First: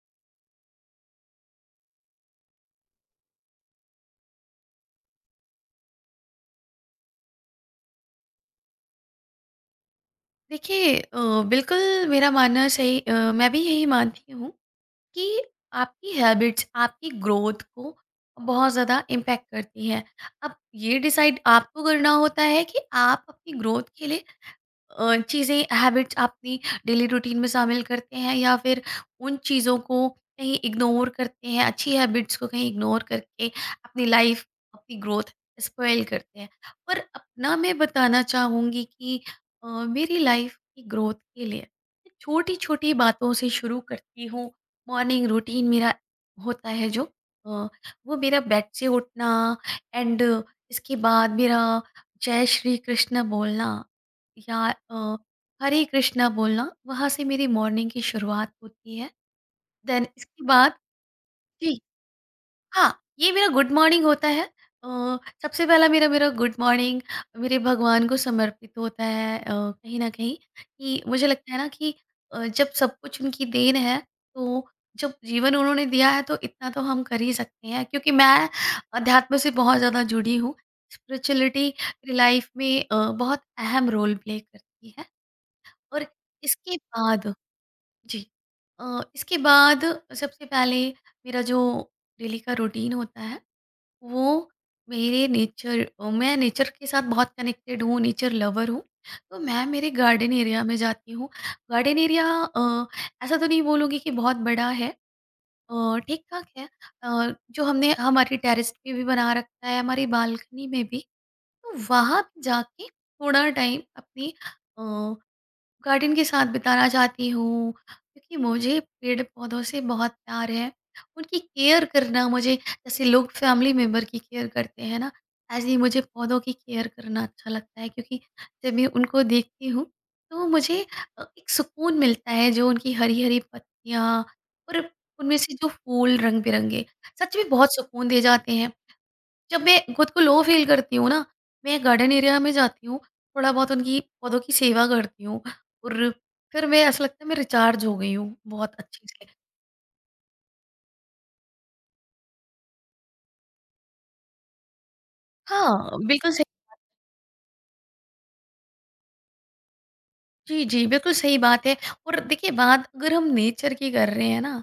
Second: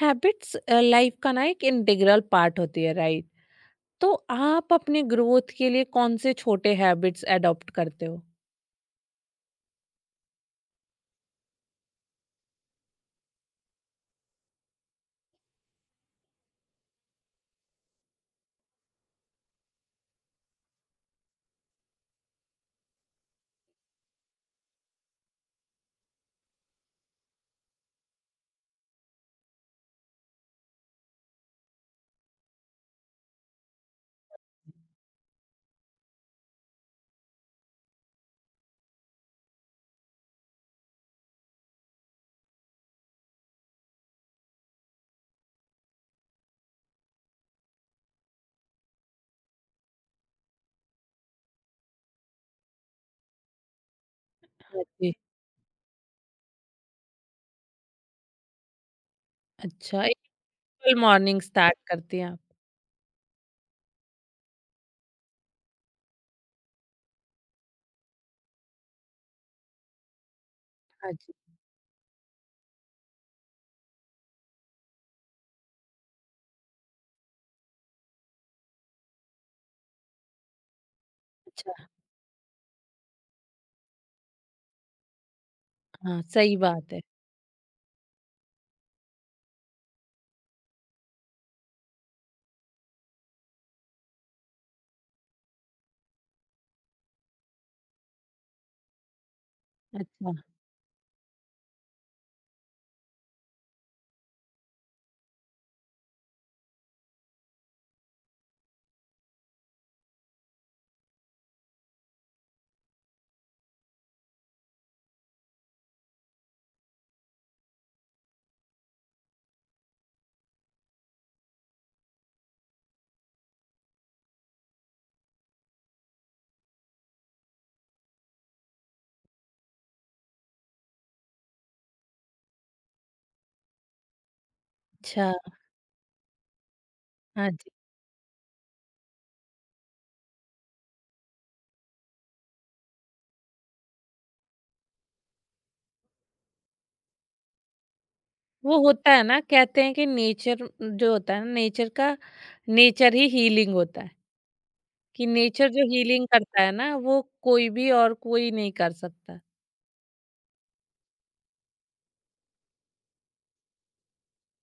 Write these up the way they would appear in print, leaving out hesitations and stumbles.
Habits life का ना एक इंटीग्रल पार्ट होती है राइट। तो आप अपने ग्रोथ के लिए कौन से छोटे हैबिट्स अडॉप्ट करते हो? देखिए बिल्कुल मेरा मानना सही मैं भी यही मानती हूँ कि आपकी हैबिट्स आपकी ग्रोथ को बहुत ज़्यादा इम्पैक्ट करती हैं। अब ये डिसाइड आपको करना होता है कि आप अपनी ग्रोथ के लिए चीज़ें हैबिट्स अपनी डेली रूटीन में शामिल करते हैं या फिर उन चीज़ों को कहीं इग्नोर करते हैं अच्छी हैबिट्स को कहीं इग्नोर करके अपनी लाइफ अपनी ग्रोथ स्पॉइल करते हैं। पर अपना मैं बताना चाहूँगी कि मेरी लाइफ की ग्रोथ के लिए छोटी छोटी बातों से शुरू करती हूँ। मॉर्निंग रूटीन मेरा होता है जो अ, वो मेरा बेड से उठना एंड इसके बाद मेरा जय श्री कृष्ण बोलना या हाँ जी। अ, हरे कृष्णा बोलना, वहाँ से मेरी मॉर्निंग की शुरुआत होती है। अच्छा, देन इसके बाद एक मॉर्निंग स्टार्ट जी, करती हैं आप। हाँ, ये मेरा गुड मॉर्निंग होता है। अ, सबसे पहला मेरा मेरा गुड मॉर्निंग मेरे भगवान को समर्पित होता है कहीं न कहीं कि हाँ मुझे जी। लगता है ना कि जब सब कुछ उनकी देन है, तो जब जीवन उन्होंने दिया है तो इतना तो हम कर ही सकते हैं। क्योंकि मैं अध्यात्म से बहुत ज़्यादा जुड़ी हूँ, स्पिरिचुअलिटी अच्छा। मेरी लाइफ में बहुत अहम रोल प्ले करती है। और हाँ सही इसके बात है। बाद जी इसके बाद सबसे पहले मेरा जो डेली का रूटीन होता है वो मेरे नेचर मैं नेचर के साथ बहुत कनेक्टेड हूँ नेचर लवर हूँ तो मैं मेरे अच्छा। गार्डन एरिया में जाती हूँ। गार्डन एरिया ऐसा तो नहीं बोलूँगी कि बहुत बड़ा है ठीक ठाक है जो हमने हमारी टेरेस पे भी बना रखा है हमारी बालकनी में भी तो वहाँ पे जाके थोड़ा टाइम अपनी गार्डन के साथ बिताना चाहती हूँ क्योंकि मुझे पेड़ पौधों से बहुत प्यार है। उनकी केयर करना मुझे जैसे लोग फैमिली मेंबर की केयर करते हैं ना, ऐसे ही मुझे पौधों की केयर करना अच्छा लगता है क्योंकि जब मैं उनको देखती हूँ तो मुझे एक सुकून मिलता है जो उनकी हरी-हरी पत्तियाँ और अच्छा। उनमें से जो फूल रंग-बिरंगे, सच में हाँ जी। बहुत सुकून दे जाते हैं। जब मैं खुद को लो फील करती हूँ ना, मैं गार्डन एरिया में जाती हूँ, थोड़ा बहुत उनकी पौधों की सेवा करती हूँ और फिर मैं ऐसा लगता है मैं रिचार्ज हो गई हूँ बहुत वो अच्छे होता है से। ना, कहते हैं कि नेचर जो होता है ना, नेचर का नेचर ही हीलिंग होता है। कि नेचर जो हाँ, हीलिंग बिल्कुल सही। करता है ना, वो कोई भी और कोई नहीं कर सकता। जी, जी, बिल्कुल सही बात है। और देखिए बात अगर हम नेचर की कर रहे हैं ना,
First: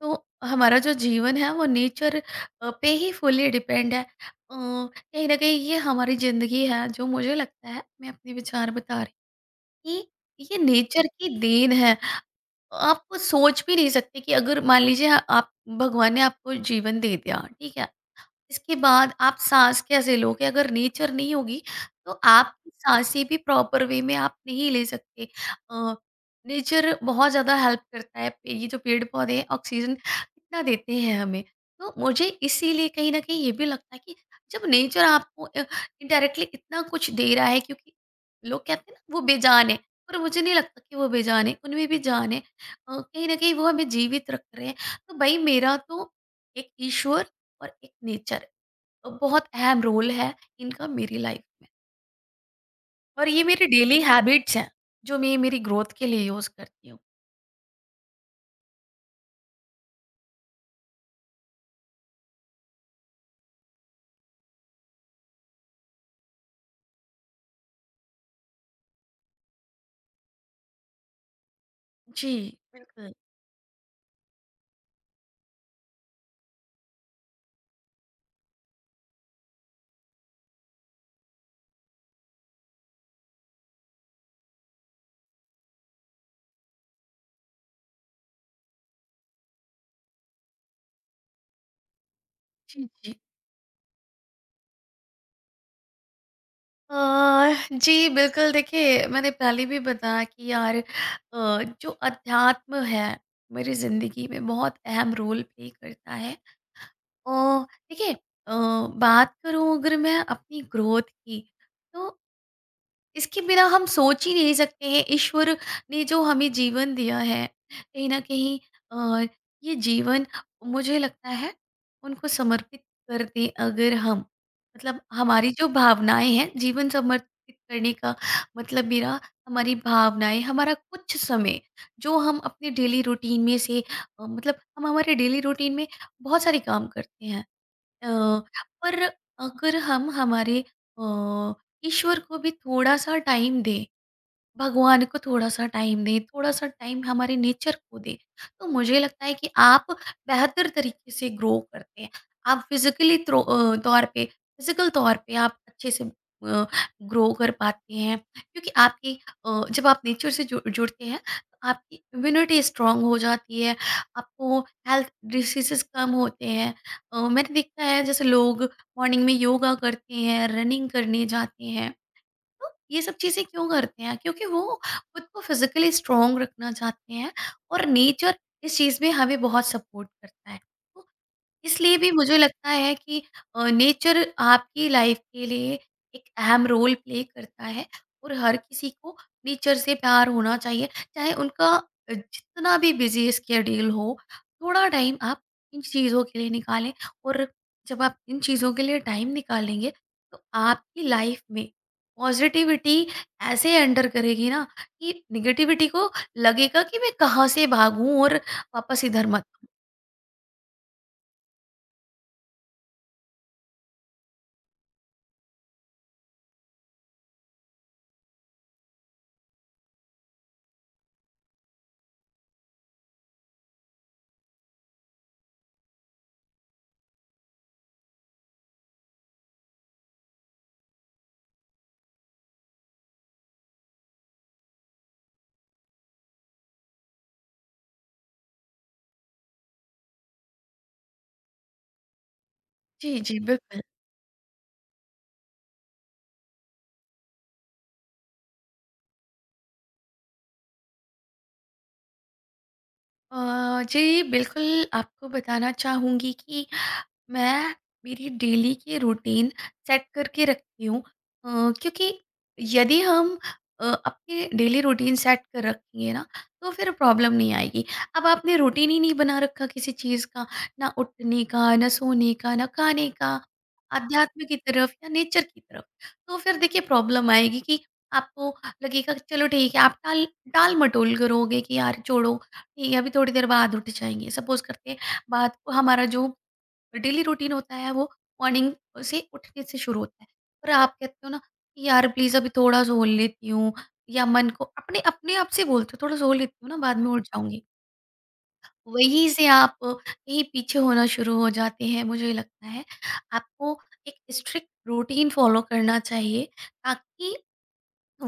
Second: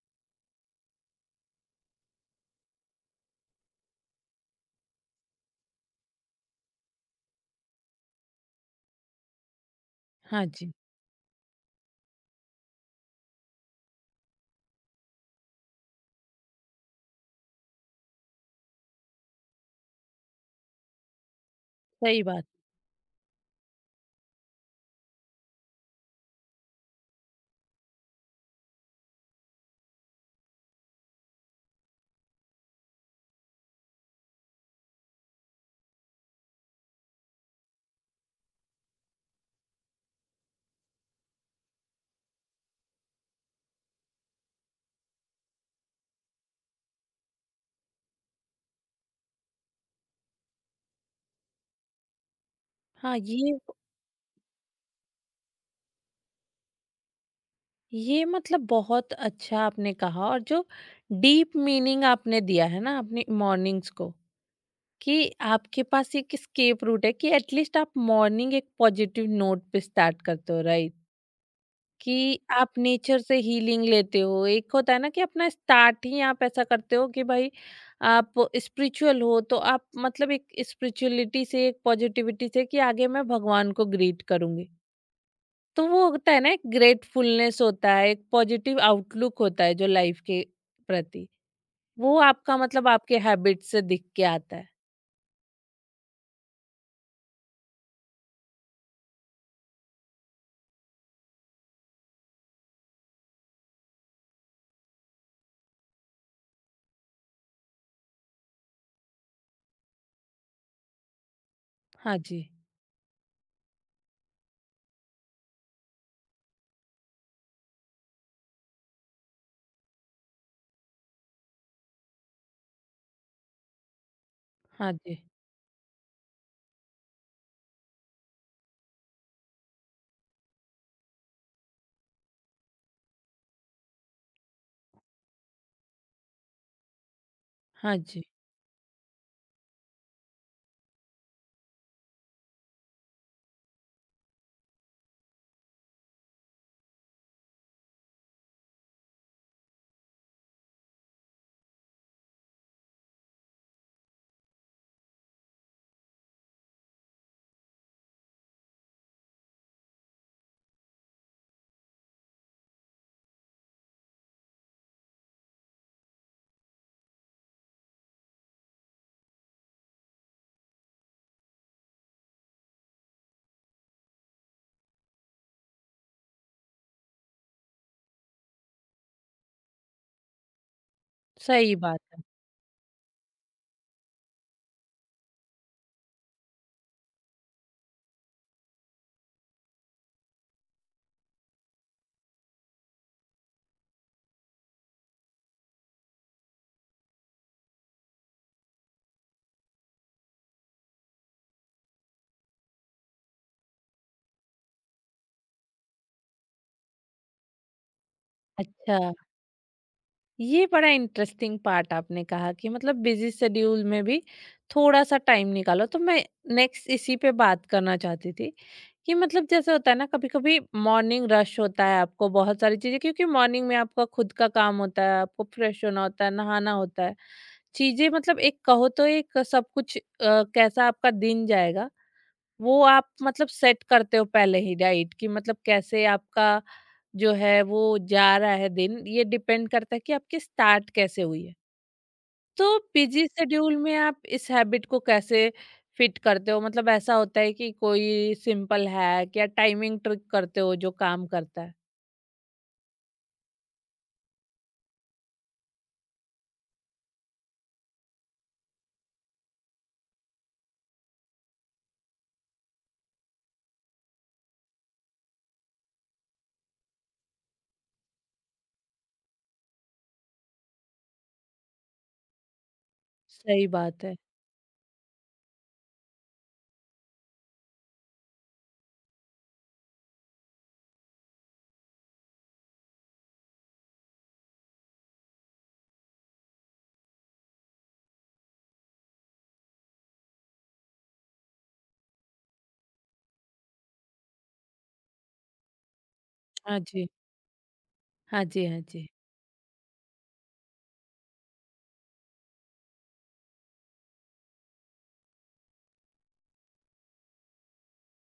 तो हमारा जो जीवन है वो नेचर पे ही फुल्ली डिपेंड है। कहीं न कहीं ये हमारी ज़िंदगी है जो मुझे लगता है मैं अपने विचार बता रही हूँ कि हाँ ये जी। नेचर की देन है। आप सोच भी नहीं सकते कि अगर मान लीजिए आप भगवान ने आपको जीवन दे दिया, ठीक है? इसके बाद आप साँस कैसे लोगे? अगर नेचर नहीं होगी, तो सही बात। आपकी साँसें भी प्रॉपर वे में आप नहीं ले सकते। अ, नेचर बहुत ज़्यादा हेल्प करता है। ये जो पेड़-पौधे हैं, ऑक्सीजन कितना देते हैं हमें। तो मुझे इसीलिए कहीं न कहीं ये भी लगता है कि जब नेचर आपको इनडायरेक्टली इतना कुछ दे रहा है क्योंकि लोग कहते हैं ना, वो बेजान है, पर मुझे नहीं लगता कि वो बेजान है, उनमें भी जान है। कहीं न कहीं वो हमें जीवित रख रहे हैं। तो भई मेरा तो एक ईश्वर और एक नेचर बहुत अहम रोल है इनका मेरी लाइफ में। हाँ और ये ये। मेरी डेली हैबिट्स हैं, जो मैं मेरी ग्रोथ के लिए यूज़ करती हूँ। ये मतलब बहुत अच्छा आपने कहा, और जो डीप मीनिंग आपने दिया है ना अपनी मॉर्निंग्स को, कि आपके पास एक स्केप रूट है, कि एटलीस्ट आप मॉर्निंग एक पॉजिटिव नोट पे स्टार्ट करते हो राइट। जी, कि आप बिल्कुल। नेचर से हीलिंग लेते हो, एक होता है ना कि अपना स्टार्ट ही आप ऐसा करते हो कि भाई आप स्पिरिचुअल हो, तो आप मतलब एक स्पिरिचुअलिटी से, एक पॉजिटिविटी से कि आगे मैं भगवान को ग्रीट करूंगी। तो वो होता है ना, एक ग्रेटफुलनेस होता है, एक पॉजिटिव आउटलुक होता है जो लाइफ के प्रति। वो आपका जी, मतलब जी। आपके हैबिट से दिख के आता है। अ, जी, बिल्कुल देखिए मैंने पहले भी बताया कि यार जो अध्यात्म है, मेरी ज़िंदगी में बहुत अहम रोल प्ले करता है। देखिए अ, बात करूँ अगर मैं अपनी ग्रोथ की तो हाँ जी, इसके बिना हम सोच ही नहीं सकते हैं। ईश्वर ने जो हमें जीवन दिया है कहीं ना कहीं अ, ये जीवन मुझे लगता है उनको समर्पित कर दें अगर हम हाँ मतलब जी, हमारी जो भावनाएं हैं जीवन समर्पित करने का मतलब मेरा हमारी भावनाएं हमारा कुछ समय जो हम अपने डेली रूटीन में से मतलब हम हमारे डेली रूटीन में बहुत सारे काम करते हैं। हाँ जी। अ, पर अगर हम हमारे अ, ईश्वर को भी थोड़ा सा टाइम दें भगवान को थोड़ा-सा टाइम दें, थोड़ा-सा टाइम हमारे नेचर को दें, तो मुझे लगता है कि आप बेहतर तरीके से ग्रो करते हैं। आप फिज़िकली तौर पे फिज़िकल तौर पे आप अच्छे से ग्रो कर पाते हैं क्योंकि आपकी जब आप नेचर से जुड़ते हैं, तो आपकी इम्यूनिटी स्ट्रॉन्ग हो जाती है, आपको हेल्थ डिसीज़ेज़ कम होते हैं। मैंने देखा है जैसे लोग मॉर्निंग में योगा करते हैं, रनिंग करने जाते हैं। तो ये सब चीज़ें क्यों करते हैं? क्योंकि वो खुद को फिज़िकली स्ट्रॉन्ग रखना चाहते हैं और नेचर इस चीज़ में हमें बहुत सपोर्ट करता है। तो सही इसलिए बात भी है। मुझे लगता है कि नेचर आपकी लाइफ के लिए एक अहम रोल प्ले करता है और हर किसी को नेचर से प्यार होना चाहिए चाहे उनका जितना भी बिजी स्केड्यूल हो थोड़ा टाइम आप इन चीज़ों के लिए निकालें और जब आप इन चीज़ों के लिए टाइम निकालेंगे तो आपकी लाइफ में पॉजिटिविटी ऐसे एंटर करेगी ना कि निगेटिविटी को लगेगा कि मैं कहाँ से भागूं और अच्छा, वापस इधर मत आऊं। ये बड़ा इंटरेस्टिंग पार्ट आपने कहा कि मतलब बिज़ी शेड्यूल में भी थोड़ा-सा टाइम निकालो। तो मैं नेक्स्ट इसी पे बात करना चाहती थी कि मतलब जैसे होता है ना, कभी-कभी मॉर्निंग रश होता है, आपको बहुत सारी चीज़ें, क्योंकि मॉर्निंग में आपका खुद का काम होता है, आपको फ्रेश होना होता है, नहाना होता है। चीज़ें मतलब एक कहो तो एक सब कुछ कैसा आपका दिन जाएगा, वो आप मतलब सेट करते हो पहले ही डाइट, कि मतलब कैसे आपका जो है वो जा रहा है दिन, ये डिपेंड करता है कि आपकी स्टार्ट कैसे हुई है। तो जी बिजी जी शेड्यूल बिल्कुल। में आप इस हैबिट को कैसे फिट करते हो? मतलब ऐसा होता है कि कोई सिंपल हैक या टाइमिंग ट्रिक करते हो जो काम करता है? जी बिल्कुल आपको बताना चाहूँगी कि मैं मेरी डेली की रूटीन सेट करके रखती हूँ अ, क्योंकि यदि हम अपनी डेली रूटीन सेट कर रखेंगे ना तो फिर प्रॉब्लम नहीं आएगी। अब आपने रूटीन ही नहीं बना रखा किसी चीज़ का ना उठने का ना सोने का ना खाने का सही बात है। आध्यात्म की तरफ या नेचर की तरफ तो फिर देखिए प्रॉब्लम आएगी कि आपको लगेगा कि चलो ठीक है आप टाल टाल मटोल करोगे कि यार छोड़ो ठीक है अभी थोड़ी देर बाद उठ जाएंगे सपोज करते हैं बात को। हमारा जो डेली रूटीन होता है वो मॉर्निंग से उठने से शुरू होता है। पर आप कहते हो ना कि यार प्लीज अभी थोड़ा सो लेती हूँ या मन को अपने अपने आप से बोलते हो थोड़ा सो लेती हूँ ना हाँ बाद जी, में उठ जाऊंगी। हाँ जी, हाँ जी। वहीं से आप कहीं पीछे होना शुरू हो जाते हैं मुझे लगता है आपको एक स्ट्रिक्ट रूटीन फॉलो करना चाहिए ताकि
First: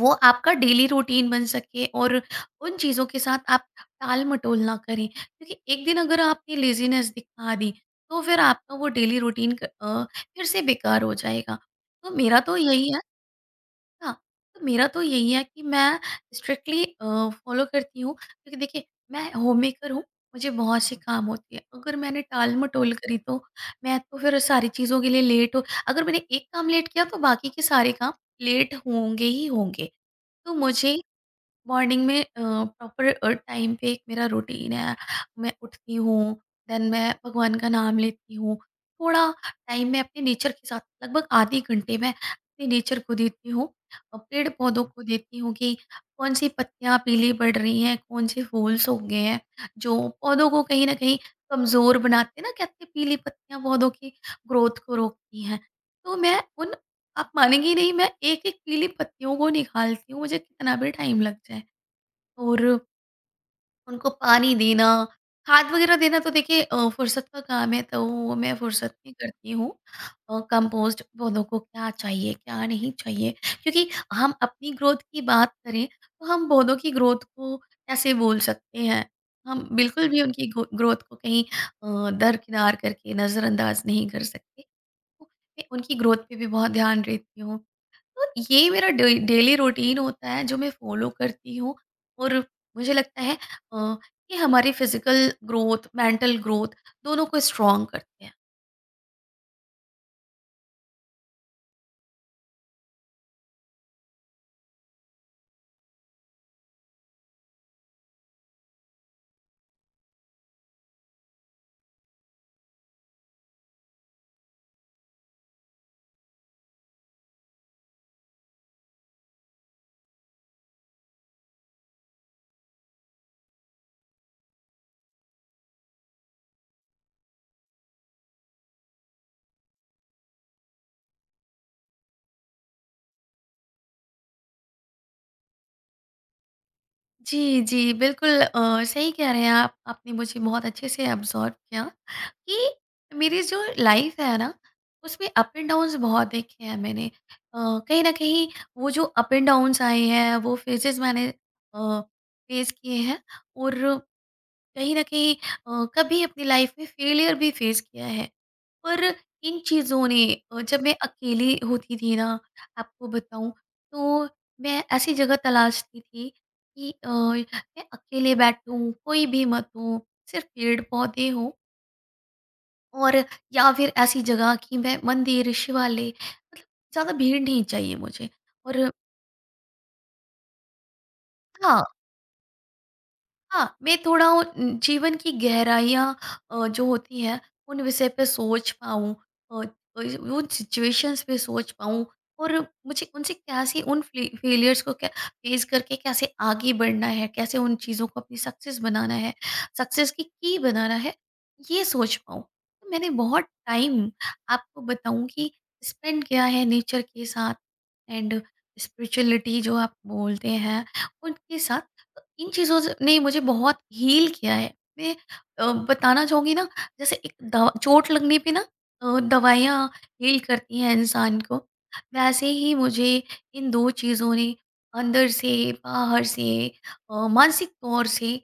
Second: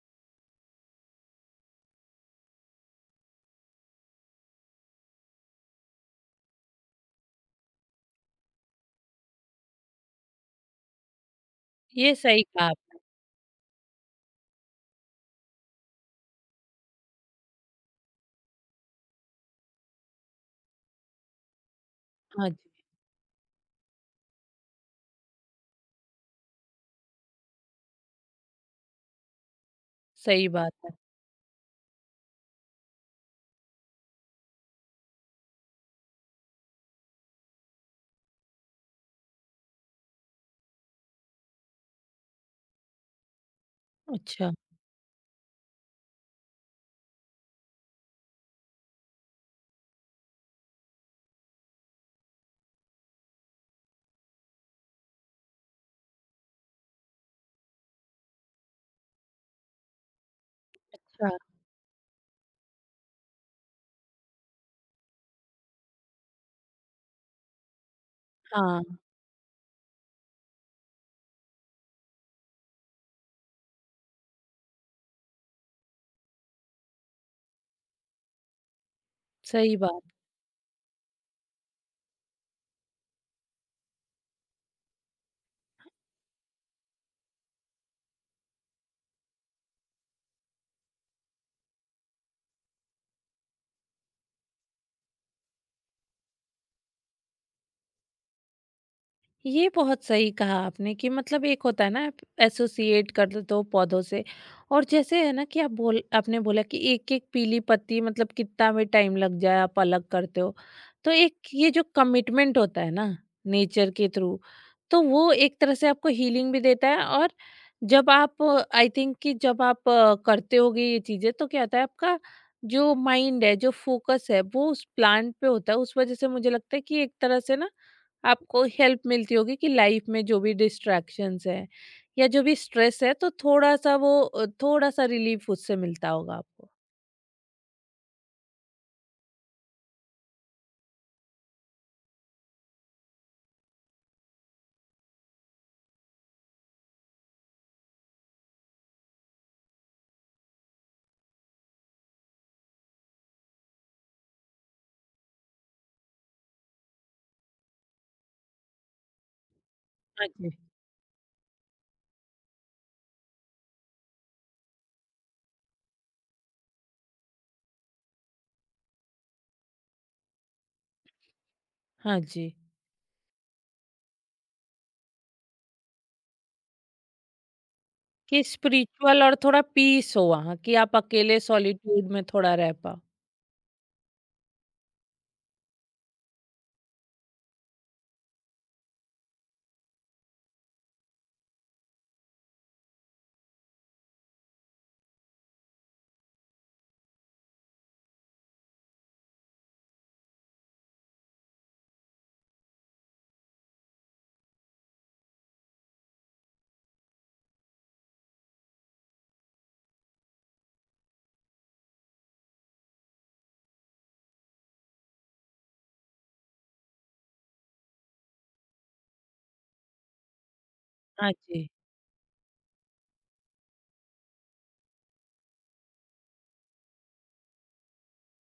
वो आपका डेली रूटीन बन सके और उन चीज़ों के साथ आप टाल-मटोल ना करें। क्योंकि एक दिन अगर आपने लेज़ीनेस दिखा दी, तो फिर आपका वो डेली रूटीन फिर से बेकार हो जाएगा। तो ये मेरा सही तो कहा यही आपने। है। हाँ, तो मेरा तो यही है कि मैं स्ट्रिक्टली फ़ॉलो करती हूँ क्योंकि देखिए मैं होममेकर हूँ, मुझे बहुत से काम होते हैं। अगर मैंने हाँ जी। टाल-मटोल करी तो मैं तो फिर सारी चीज़ों के लिए लेट हो। अगर मैंने एक काम लेट किया तो बाकी के सारे काम लेट होंगे ही होंगे। सही तो बात है। मुझे मॉर्निंग में प्रॉपर टाइम पे एक मेरा रूटीन है मैं उठती हूँ देन मैं भगवान का नाम लेती हूँ थोड़ा टाइम मैं अपने नेचर के साथ लगभग आधे घंटे में अपने नेचर को देती हूँ पेड़ अच्छा। पौधों को देती हूँ कि कौन सी पत्तियाँ पीली पड़ रही हैं कौन से फूल सूख गए हैं जो पौधों को कहीं ना कहीं कमज़ोर बनाते हैं ना कहते हैं पीली पत्तियाँ पौधों की ग्रोथ को रोकती हैं। तो मैं उन आप मानेंगी नहीं मैं एक-एक पीली पत्तियों को निकालती हूँ, मुझे कितना भी टाइम लग जाए और उनको पानी देना, खाद वग़ैरह देना तो देखिए फ़ुर्सत का काम है तो वो मैं हाँ, फ़ुर्सत में करती हूँ। कंपोस्ट पौधों को क्या चाहिए, क्या नहीं चाहिए क्योंकि हम अपनी ग्रोथ की बात करें तो हम पौधों की ग्रोथ को कैसे बोल सकते हैं? हम सही बात। बिल्कुल भी उनकी गो ग्रोथ को कहीं दरकिनार करके नज़रअंदाज़ नहीं कर सकते। तो मैं उनकी ग्रोथ पे भी बहुत ध्यान देती हूँ। तो ये मेरा डे डेली रूटीन होता है जो मैं फॉलो करती हूँ और मुझे लगता है अ, ये हमारी फिजिकल ग्रोथ, मेंटल ग्रोथ दोनों को स्ट्रॉन्ग करते हैं। ये बहुत सही कहा आपने कि मतलब एक होता है ना, आप एसोसिएट कर देते हो पौधों से। और जैसे है ना कि आप बोल, आपने बोला कि एक-एक पीली पत्ती मतलब कितना भी टाइम लग जाए आप अलग करते हो। तो एक ये जो कमिटमेंट होता है ना नेचर के थ्रू, तो वो एक तरह से आपको हीलिंग भी देता है। और जब आप आई थिंक कि जब आप करते होगे ये चीज़ें, तो क्या होता है आपका जो माइंड है, जो फोकस है, वो उस प्लांट पे होता है। उस वज़ह से मुझे लगता है कि एक तरह से ना आपको हेल्प मिलती होगी कि लाइफ में जो भी डिस्ट्रैक्शंस है या जो भी स्ट्रेस है, तो थोड़ा सा वो थोड़ा सा रिलीफ उससे मिलता होगा आपको। जी, जी, बिल्कुल सही कह रहे हैं आप। आपने मुझे बहुत अच्छे से ऑब्ज़र्व किया कि मेरी जो लाइफ़ है ना, उसमें अप एंड डाउन्स बहुत देखे हैं मैंने। कहीं न कहीं वो जो अप एंड डाउन्स आए हैं, वो फेजेज़ मैंने अ, फेस किए हैं और कहीं न कहीं कभी अपनी लाइफ में फेलियर भी फेस किया है। पर इन चीज़ों ने हाँ जी, जब मैं अकेली होती थी ना आपको बताऊँ तो मैं ऐसी जगह तलाशती थी कि मैं अकेले बैठूँ, कोई भी मत हो, सिर्फ़ पेड़-पौधे हों हाँ जी। और या फिर ऐसी जगह कि मैं मंदिर, शिवालय मतलब ज़्यादा भीड़ नहीं चाहिए मुझे। कि और स्पिरिचुअल और थोड़ा पीस हो वहाँ, कि आप अकेले हाँ, सॉलिट्यूड में थोड़ा रह पाओ। हाँ, मैं थोड़ा उन जीवन की गहराइयाँ जो होती हैं उन विषय पे सोच पाऊँ अ, उस उन सिचुएशंस पे सोच पाऊँ और मुझे उनसे कैसे उन फ़्ले फ़ेलियर्स को कै फ़ेस करके कैसे आगे बढ़ना है, कैसे उन चीज़ों को अपनी सक्सेस बनाना है, सक्सेस की बनाना है, ये सोच पाऊँ। तो मैंने बहुत टाइम आपको बताऊँ कि स्पेंड किया है नेचर के साथ एंड स्पिरिचुअलिटी जो आप बोलते हैं, उनके साथ इन चीज़ों से ने मुझे बहुत हील किया है। मैं बताना चाहूँगी ना जैसे एक दवा चोट लगने पे ना दवाइयाँ हील करती हैं हाँ इंसान को, जी। वैसे ही मुझे इन 2 चीज़ों ने अंदर से, बाहर से मानसिक तौर से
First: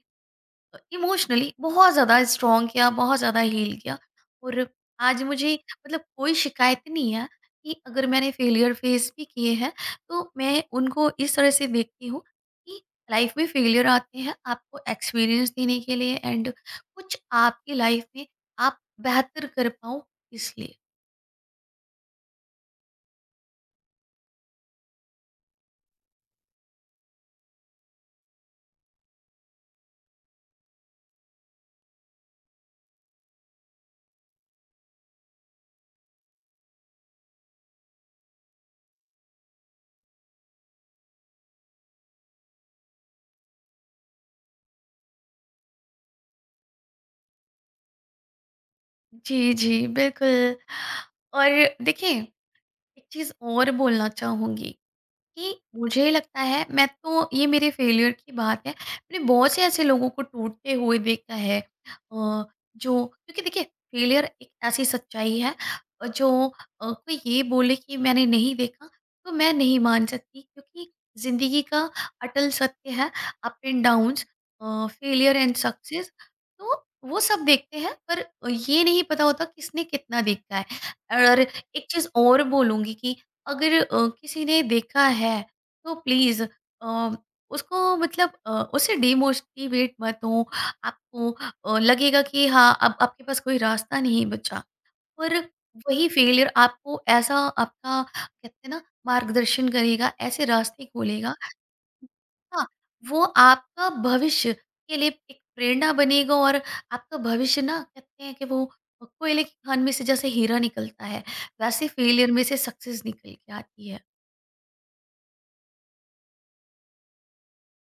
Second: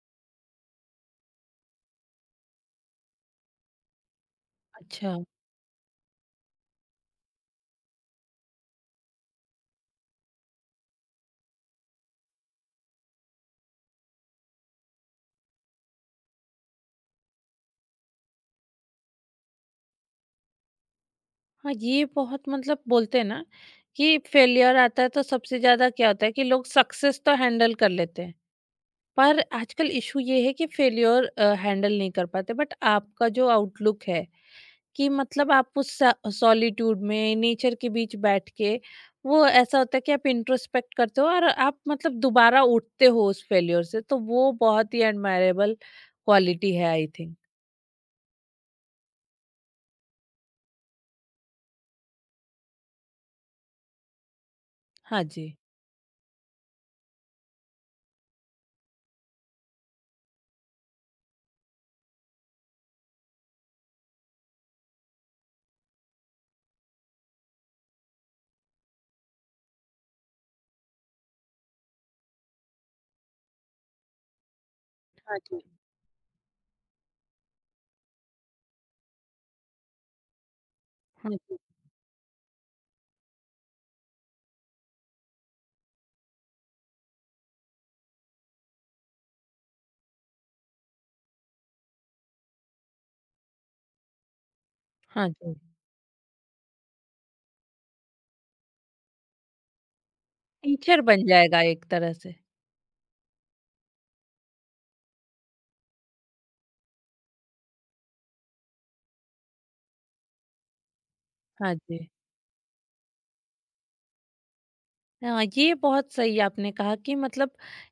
इमोशनली बहुत ज़्यादा स्ट्रॉन्ग किया, बहुत ज़्यादा हील किया। और अच्छा। आज मुझे मतलब कोई शिकायत नहीं है कि अगर मैंने फेलियर फेस भी किए हैं, तो मैं उनको इस तरह से देखती हूँ कि लाइफ में फेलियर आते हैं आपको एक्सपीरियंस देने के लिए एंड कुछ आपकी लाइफ में आप बेहतर कर पाओ इसलिए। हाँ ये बहुत मतलब बोलते हैं ना कि फेलियर आता है, तो सबसे ज्यादा क्या होता है कि लोग सक्सेस तो हैंडल कर लेते हैं, पर आजकल इशू ये है कि फेलियर हैंडल नहीं कर पाते। बट आपका जो आउटलुक है, कि मतलब आप उस सॉलिट्यूड में नेचर के बीच बैठ के, वो ऐसा होता है कि आप इंट्रोस्पेक्ट करते हो और आप मतलब दोबारा उठते हो उस फेल्योर से, तो वो बहुत ही एडमायरेबल क्वालिटी है आई थिंक। जी, जी, बिल्कुल। और देखिए, एक चीज़ और बोलना चाहूँगी हाँ जी, कि मुझे लगता है मैं तो ये मेरे फेलियर की बात है मैंने बहुत से ऐसे लोगों को टूटते हुए देखा है अ, जो क्योंकि देखिए फेलियर एक ऐसी सच्चाई है जो कोई ये बोले कि मैंने नहीं देखा तो मैं नहीं मान सकती क्योंकि जिंदगी का अटल सत्य है अप एंड डाउन्स फेलियर हाँ एंड जी, सक्सेस। तो वो सब देखते हैं पर ये नहीं पता होता किसने कितना देखा है हाँ और जी, एक चीज और बोलूंगी कि अगर किसी ने देखा है तो प्लीज़ अ, उसको मतलब उससे डिमोटिवेट मत हो। आपको लगेगा कि हाँ, अब आपके पास कोई रास्ता नहीं बचा। हाँ पर जी। वही फेलियर आपको ऐसा आपका कहते हैं ना मार्गदर्शन करेगा, ऐसे रास्ते टीचर बन खोलेगा। जाएगा एक तरह से। हाँ, वो आपका भविष्य के लिए एक प्रेरणा बनेगा और आपका भविष्य ना कहते हैं कि वो कोयले की खान में से जैसे हीरा निकलता है, हाँ वैसे जी। फेलियर में से सक्सेस निकल के आती है। हाँ ये बहुत सही आपने कहा कि मतलब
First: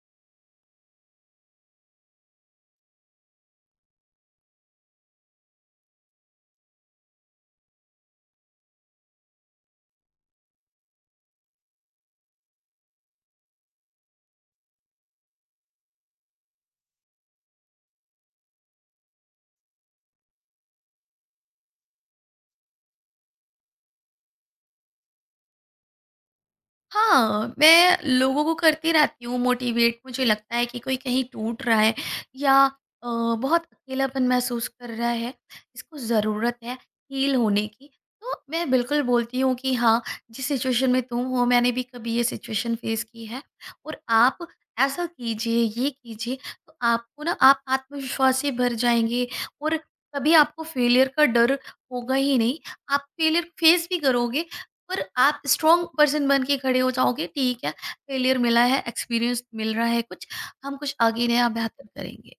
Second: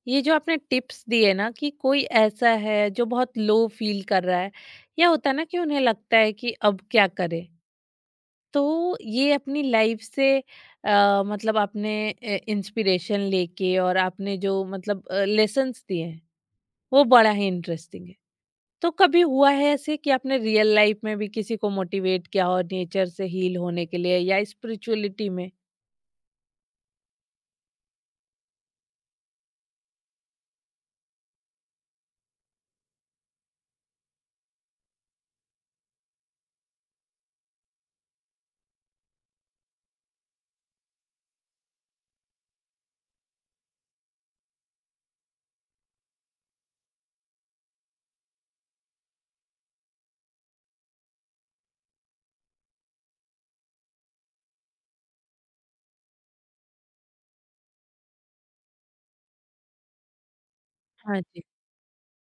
ये जो आपने टिप्स दिए ना कि कोई ऐसा है जो बहुत लो फील कर रहा है, या होता है ना कि उन्हें लगता है कि अब क्या करें। तो ये अपनी लाइफ से मतलब आपने इंस्पिरेशन लेके और आपने जो मतलब लेसन्स दिए हैं, वो बड़ा ही इंटरेस्टिंग है। तो कभी हुआ है ऐसे कि आपने रियल लाइफ में भी किसी को मोटिवेट किया हो नेचर से हील होने के लिए या स्पिरिचुअलिटी में? हाँ, मैं लोगों को करती रहती हूँ मोटिवेट मुझे लगता है कि कोई कहीं टूट रहा है या अ, बहुत अकेलापन महसूस कर रहा है, इसको ज़रूरत है हील होने की। तो मैं बिल्कुल बोलती हूँ कि हाँ, जिस सिचुएशन में तुम हो मैंने भी कभी ये सिचुएशन फ़ेस की है और आप ऐसा कीजिए, ये कीजिए तो आपको ना आप आत्मविश्वास से भर जाएँगे और कभी आपको फेलियर का डर होगा ही नहीं। आप फेलियर फ़ेस भी करोगे पर आप स्ट्रॉन्ग पर्सन बन के खड़े हो जाओगे ठीक है फेलियर मिला है एक्सपीरियंस मिल रहा है कुछ हम कुछ हाँ आगे जी। नया बेहतर करेंगे।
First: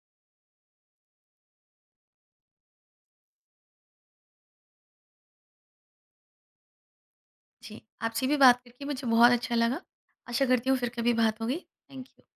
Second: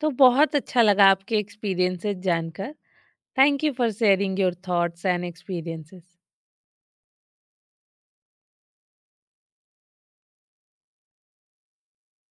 तो बहुत अच्छा लगा आपके एक्सपीरियंसेस जानकर। Thank you for sharing your thoughts and experiences. जी आपसे भी बात करके मुझे बहुत अच्छा लगा। आशा करती हूँ फिर कभी बात होगी। Thank you.